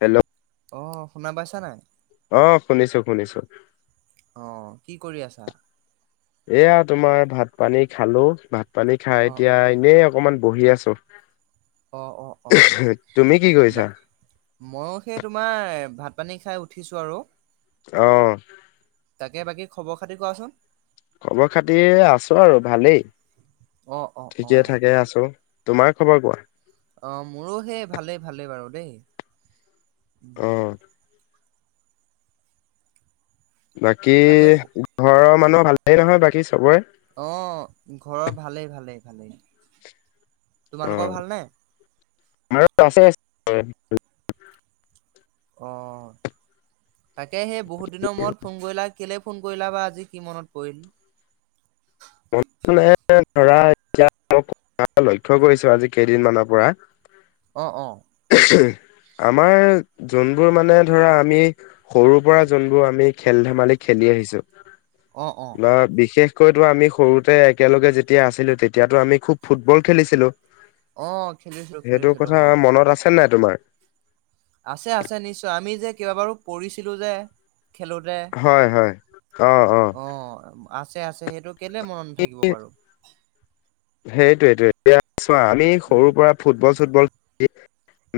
Hello! অঁ, শুনা পাইছা নাই? অঁ, শুনিছো, শুনিছো। অঁ, কি কৰি আছা? এয়া তোমাৰ ভাত পানী খালো। ভাত পানী খাই অহ এতিয়া অহ এনেই অ কমান বহি আছো। অহ অহ তুমি কি কৰিছা? মইয়ো সেই তোমাৰ ভাত পানী খাই উঠিছোঁ আৰু। অহ'। তাকে বাকী খবৰ খাতি কোৱাচোন? খবৰ খাতি আছো আৰু ভালেই, অহ অহ ঠিকে অহ থাকে আছো। তোমাৰ খবৰ কোৱা? অহ, মোৰো সেই ভালেই ভালেই বাৰু দেই। অ বাকী তাকে ঘৰৰ মানুহৰ ভালেই নহয় বাকী চবৰে? অঁহ', ঘৰত ভালেই, ভালেই, ভালেই। তোমালোকৰ অঁহ', ভালনে? [unintelligible] অ', তাকে সেই বহুত দিনৰ মূৰত ফোন কৰিলা কেলে ফোন ক ৰিলা বা আজি কি মনত পৰিল? [unintelligible] ধৰা [unintelligible] লক্ষ্য কৰিছো আজি কেইদিন মানৰ পৰা। অঁ, অঁ। আমাৰ যোনবোৰ মানে ধৰা আমি সৰু পৰা যোনবোৰ আমি খেল ধেমালি খেলি আহিছো অহ অহ বা বিশেষ কৈতো আমি সৰুতে একেলগে যেতিয়া আছিলো, তেতিয়াতো আমি খুব ফুটবল খেলিছিলো। অহ খেলিছিলোঁ সেইটো খেলিছিলোঁ কথা হয়। মনত আছে নাই তোমাৰ? আছে আছে নিশ্চয়, আমি যে কেইাবাৰো পৰিছিলো যে। খেলোঁতে, হয় হয় অ। আছে আছে সেইটো কেলে মনত নথাকিব বাৰু। সেইটোৱেইটো এতিয়া চোৱা আমি উম সৰু পৰা ফুটবল- চুটবল খেলি।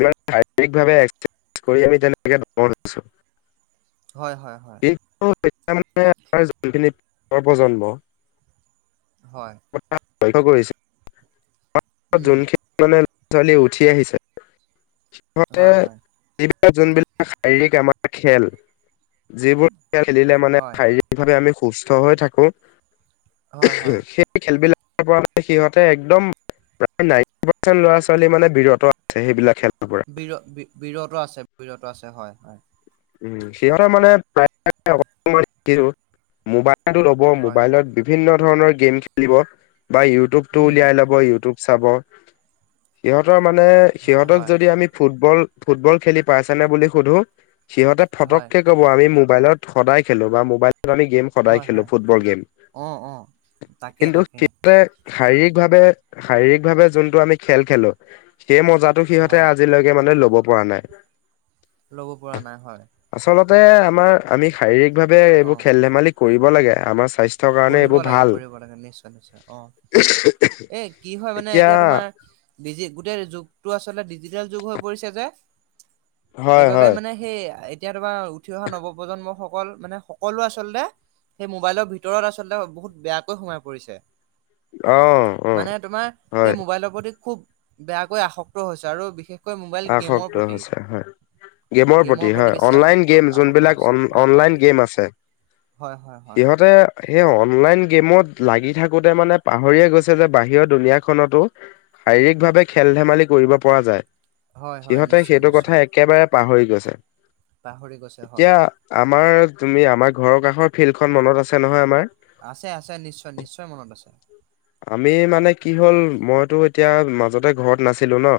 আমি শাৰীৰিক ভাৱে এক্সচেচ কৰি আহি তেনেকে। হয় হয় হয়। মানে আমাৰ যোনখিনি আগৰ প্ৰজন্ম। হয়'। উম যোনখিনি মানে ল'ৰা ছোৱালী উঠি আহিছে। সিহঁতে হয় হয় যোনবিলাক শাৰীৰিক আমাৰ খেল। যিবোৰ খেল খেলিলে মানে হয় শাৰীৰিকভাৱে আমি সুস্থ হৈ থাকোঁ। হয় হয় সেই খেলবিলাকৰ পৰা সিহঁতে একদম। প্ৰায় নাইনটি পাৰ্চেণ্ট ল'ৰা ছোৱালী মানে বিৰত আছে সেইবিলাক খেলপাকত। বিৰ বিৰত আছে বিৰত আছে হয় হয়। সিহঁতে মানে উম, প্ৰায় মোবাইলটো ল'ব হয় মোবাইলত। বিভিন্ন ধৰণৰ গেম খেলিব, বা ইউটিউবটো উম উলিয়াই ল'ব ইউটিউব চাব। সিহঁতৰ মানে হয় সিহঁতক হয় যদি আমি ফুটবল ফুটবল খেলি পাইছনে বুলি সুধো। সিহঁতে হয় ফটককে ক'ব আমি মোবাইলত সদায় খেলো, বা মোবাইলত আমি গেম। সদায় হয় খেলো হয় ফুটবল গেম, অ অ তাকে কিন্তু। তাকে মানে শাৰীৰিক ভাৱে শাৰীৰিক ভাৱে যোনটো আমি খেল খেলো সেই মজাত। টো সিহঁতে হয় আজিলৈকে মানে ল'ব পৰা নাই। ল'ব পৰা নাই হয়। আচলতে আমাৰ আমি শাৰীৰিক ভাৱে অ এইবোৰ খেল ধেমালি কৰিব লাগে, আমাৰ স্বাস্থ্য। কৰিব লাগে, কৰিব লাগে, নিশ্চয় নিশ্চয় অহ', এ কি হয় মানে এতিয়া তোমাৰ। ডিজি গোটেই যুগটো আচলতে ডিজিটেল যুগ হৈ পৰিছে যে, হয় সেইবাবে হয় মানে। সেই এতিয়া তোমাৰ উঠি অহা নৱপ্ৰজন্ম সকল মানে, সকলো আচলতে সেই মোবাইলৰ ভিতৰত। ভিতৰত আচলতে বহুত বেয়াকৈ সোমাই পৰিছে। অ' অ' মানে তোমাৰ হয় সেই মোবাইলৰ প্ৰতি খুব বেয়াকৈ আসক্ত হৈছে আৰু বিশেষ। কৈ মোবাইল গেমৰ আসক্ত প্ৰতি। হৈছে হয়। গে'মৰ হয় প্ৰতি বেছি অনলাইন আসক্ত গেম যোনবিলাক আসক্ত অন হৈছে হয় হয়। অনলাইন গেম হয়', হয়', হয়'। এই অনলাইন গেমত লাগি থাকোতে মানে পাহৰিয়ে গৈছে, যে বাহিৰৰ দুুনীয়া খনতো। শাৰীৰিক ভাৱে খেল ধেমালি কৰিব পৰা যায়। হয় হয় সিহঁতে নিশ্চয় সেইটো কথা নিশ্চয় একেবাৰে পাহৰি গৈছে পাহৰি গৈছে হয় এতিয়া। আমাৰ তুমি আমাৰ ঘৰৰ কাষৰ ফিল্ডখন মনত আছে নহয় আমাৰ। আছে আছে নিশ্চয় নিশ্চয় মনত আছে। আমি মানে কি হ'ল মইতো এতিয়া মাজতে ঘৰত নাছিলো ন।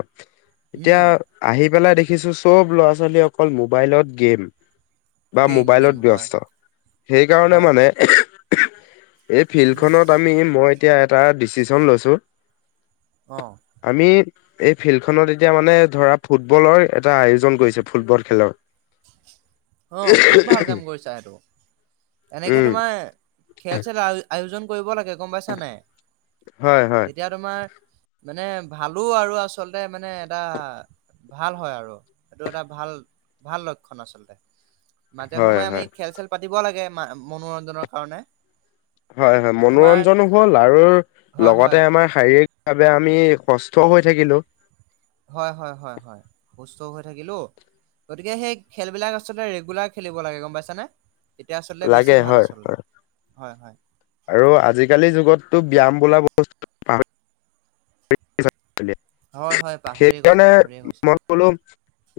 উম এতিয়া আহি পেলাই দেখিছো চব ল'ৰা -ছোৱালী অকল মোবাইলত গেম। বা গেম গেম মোবাইলত হয় ব্যস্ত সেইকাৰণে হয় মানে। এই উম ফিল্ডখনত আমি মই এতিয়া এটা ডিচিশন লৈছোঁ। অ', আমি এই ফিল্ড খনত। এতিয়া মানে ধৰা ফুটবলৰ এটা আয়োজন কৰিছে ফুটবল খেলৰ। অ', খুব ভাল কাম কৰিছা সেইটো। এনেকে উম, তোমাৰ খেল চেল আয়োজন কৰিব লাগে, গম পাইছা নাই। হয় হয়, তেতিয়া তোমাৰ মানে ভালো, আৰু আচলতে মানে এটা ভাল হয় আৰু এইটো এটা ভাল ভাল লক্ষণ আচলতে। মাজে হয় সময়ে আমি হয়। খেল চেল পাতিব লাগে, ম মনোৰঞ্জনৰ কাৰণে। হয় হয়, তোমাৰ মনোৰঞ্জনো হ'ল, আৰু হয় হয় লগতে আমাৰ শাৰীৰিক বাবে আমি সুস্থ হৈ থাকিলো হয় হয় হয় হয় সুস্থও হৈ থাকিলো গতিকে সেই খেলবিলাক আচলতে ৰেগুলাৰ খেলিব লাগে গম পাইছানে তেতিয়া আচলতে বেছি লাগে ভাল হয় আচলতে হয় হয় হয় আৰু আজিকালি যুগতো ব্যয়ায়াম বোলা বস্তু হয় হয় পাহৰিয়ে গৈছে পাহৰিয়ে গৈছে হলো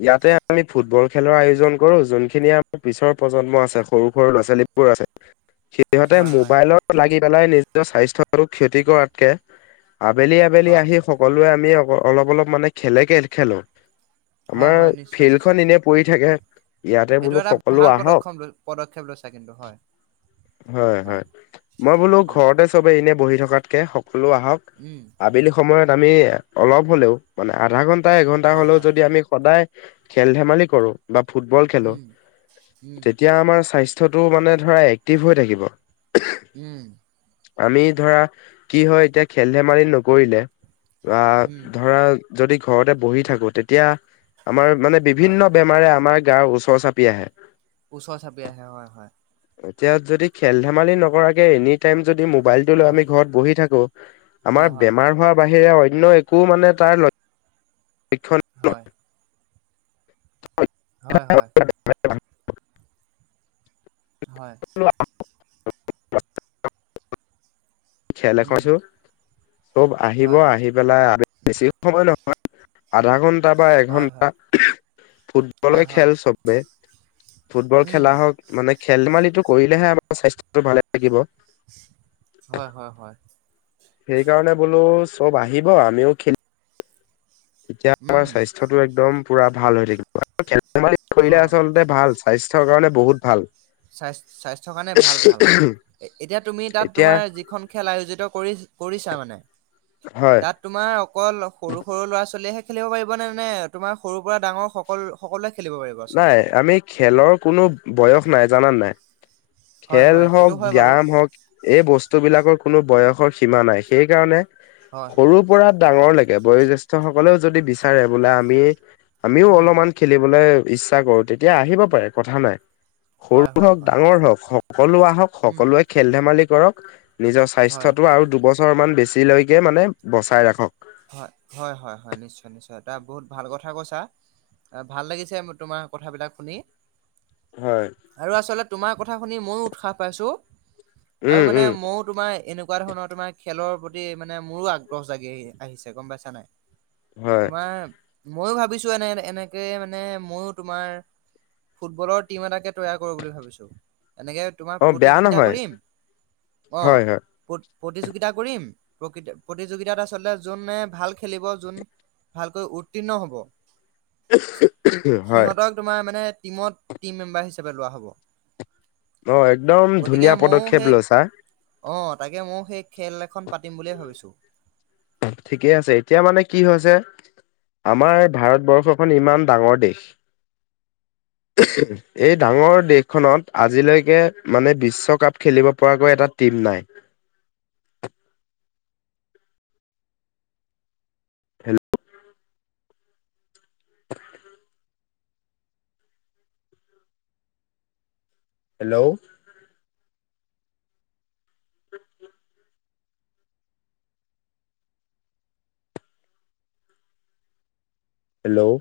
ইয়াতে আমি ফুটবল খেলৰ আয়োজন কৰো যোনখিনি আমাৰ পিছৰ প্ৰজন্ম আছে সৰু সৰু ল'ৰা ছোৱালী বোৰ আছে সিহঁতে হয় হয় মোবাইলত লাগি পেলাই নিজৰ স্বাস্থ্যটো ক্ষতি কৰাতকে আবেলি আবেলি হয় আহি সকলোৱে আমি অলপ অলপ মানে খেলে কে খেলো হয় আমাৰ হয় নিশ্চয় ফিল্ড খন নিশ্চয় এনে পৰি থাকে ইয়াতে সেইটো বোলো এটা সকলো ভাল আহক পদক্ষপ ল পদক্ষেপ লৈছে কিন্তু হয় হয় হয় মই বোলো অ ঘৰতে চবে এনে বহি থকাতকে সকলো আহক উম আবেলি সময়ত আমি অলপ হ'লেও মানে আধা ঘন্টা এঘন্টা হয় হ'লেও হয় যদি আমি সদায় খেল ধেমালি কৰো বা ফুটবল খেলো উম উম তেতিয়া আমাৰ স্বাস্থ স্বাস্থ্যটো মানে ধৰা এক্টিভ হৈ থাকিব উম আমি ধৰা কি হয় এতিয়া খেল ধেমালি নকৰিলে বা উম ধৰা যদি ঘৰতে বহি থাকো তেতিয়া আমাৰ মানে হয় বিভিন্ন বেমাৰে আমাৰ গাৰ ওচৰ চাপি আহে ওচৰ চাপি আহে হয় হয় এতিয়া যদি খেল ধেমালি নকৰাকে এনি টাইম যদি মবাইল লৈ হয় আমি ঘৰত বহি থাকো হয় আমাৰ হয় বেমাৰ হোৱাৰ বাহিৰে অন্য একো মানে তাৰ শিক্ষণ হয় হয় হয় স্চম হয় খেল উম এখনছো চব আহিব হয় আহি পেলাই বেছি সময় নহয় আধা ঘন্টা বা হয় এঘন্টা হয় ফুটবলে হয় হয় খেল চবে ফুটবল উম খেলা হওক মানে খেল ধেমালিটো কৰিলেহে আমাৰ স্বাস্থ্যটো ভালে লাগিব হয় হয় হয় সেইকাৰণে বোলো চব আহিব আমিও খেলি তেতিয়া আমাৰ উম স্বাস্থ্যতটো একদম পুৰা ভাল হৈ থাকিব আৰু খেল ধেমালি অ কৰিলে আচলতে তে ভাল স্বাস্থ্যৰ কাৰণে বহুত ভাল স্বাস্থ্য স্বাস্থ্যৰ কাৰণে ভাল ভাল এ এতিয়া তুমি তাত এতিয়া তোমাৰ যিখন খেল আয়োজিত কৰি কৰিছা মানে হয় তাত তোমাৰ অকল সৰু সৰু ল'ৰা ছোৱালীয়েহে খেলিব পাৰিবনে নে তোমাৰ সৰুৰ পৰা ডাঙৰ সকল সকলোৱে খেলিব পাৰিব? আচলতে? নাই আমি খেলৰ কোনো বয়স নাই জানা নাই। হয় খেল হয় হওক, সেইটো হয় বাৰু। গোম হওক, এই বস্তু বিলাকৰ কোনো বয়সৰ সীমা নাই, সেইকাৰণে হয় হয় সৰু পৰা ডাঙৰ লাগে বয়োজেষ্ঠ সকলেও যদি বিচাৰে বোলে আমি আমিও উম অলপমান খেলিবলৈ ইচ্ছা কৰো তেতিয়া আহিব পাৰে কথা নাই। হয় সৰু হয় হওক, হয় ডাঙৰ হওক সকলো আহক, উম সকলোৱে খেল ধেমালি কৰক, নিজৰ হয়। স্বাস্থ্যটো আৰু দুবছৰমান বেছিলৈকে মানে বচাই ৰাখক। হয়-হয়-হয়-হয় নিশ্চয় নিশ্চয় এটা বহুত ভাল কথা কৈছা। ভাল লাগিছে মোৰ তোমাৰ কথাবিলাক শুনি হয় আৰু আচলতে তোমাৰ কথা শুনি মইও উৎসাহ পাইছো আৰু উম মানে উম মইয়ো তোমাৰ এনেকুৱা ধৰণৰ তোমাৰ খেলৰ প্ৰতি মানে মোৰো আগ্ৰহ জাগি আহি আহিছে গম পাইছা নাই। হয় তোমাৰ ময়ো ভাবিছো এনে এনেকে মানে মইয়ো তোমাৰ ফুটবলৰ টিম এটাকে তৈয়াৰ কৰোঁ বুলি ভাবিছোঁ। এনেকে তোমাৰ অ বেয়া প্ৰতিযোগিতা নহয় কৰিম অ। হয় হয় প্ৰতিযোগিতা কৰিম প্ৰতি প্ৰতিযোগিতাত আচলতে যোনে ভাল খেলিব, যোন ভালকৈ উত্তীৰ্ণ হ'ব হয় সিহঁতক তোমাৰ মানে টিমত টিম মেম্বাৰ হিচাপে লোৱা হ'ব। অ একদম গতিকে ধুনীয়া ময়ো পদক্ষেপ সেই লৈছা। অ তাকে ময়ো সেই খেল এখন পাতিম বুলিয়ে ভাবিছোঁ। ঠিকে আছে এতিয়া মানে কি হৈছে আমাৰ ভাৰতবৰ্ষ খন ইমান ডাঙৰ দেশ এই ডাঙৰ দেশখনত আজিলৈকে মানে বিশ্বকাপ খেলিব পৰাকৈ এটা টিম নাই। Hello [unintelligible] hello. হেল্ল'।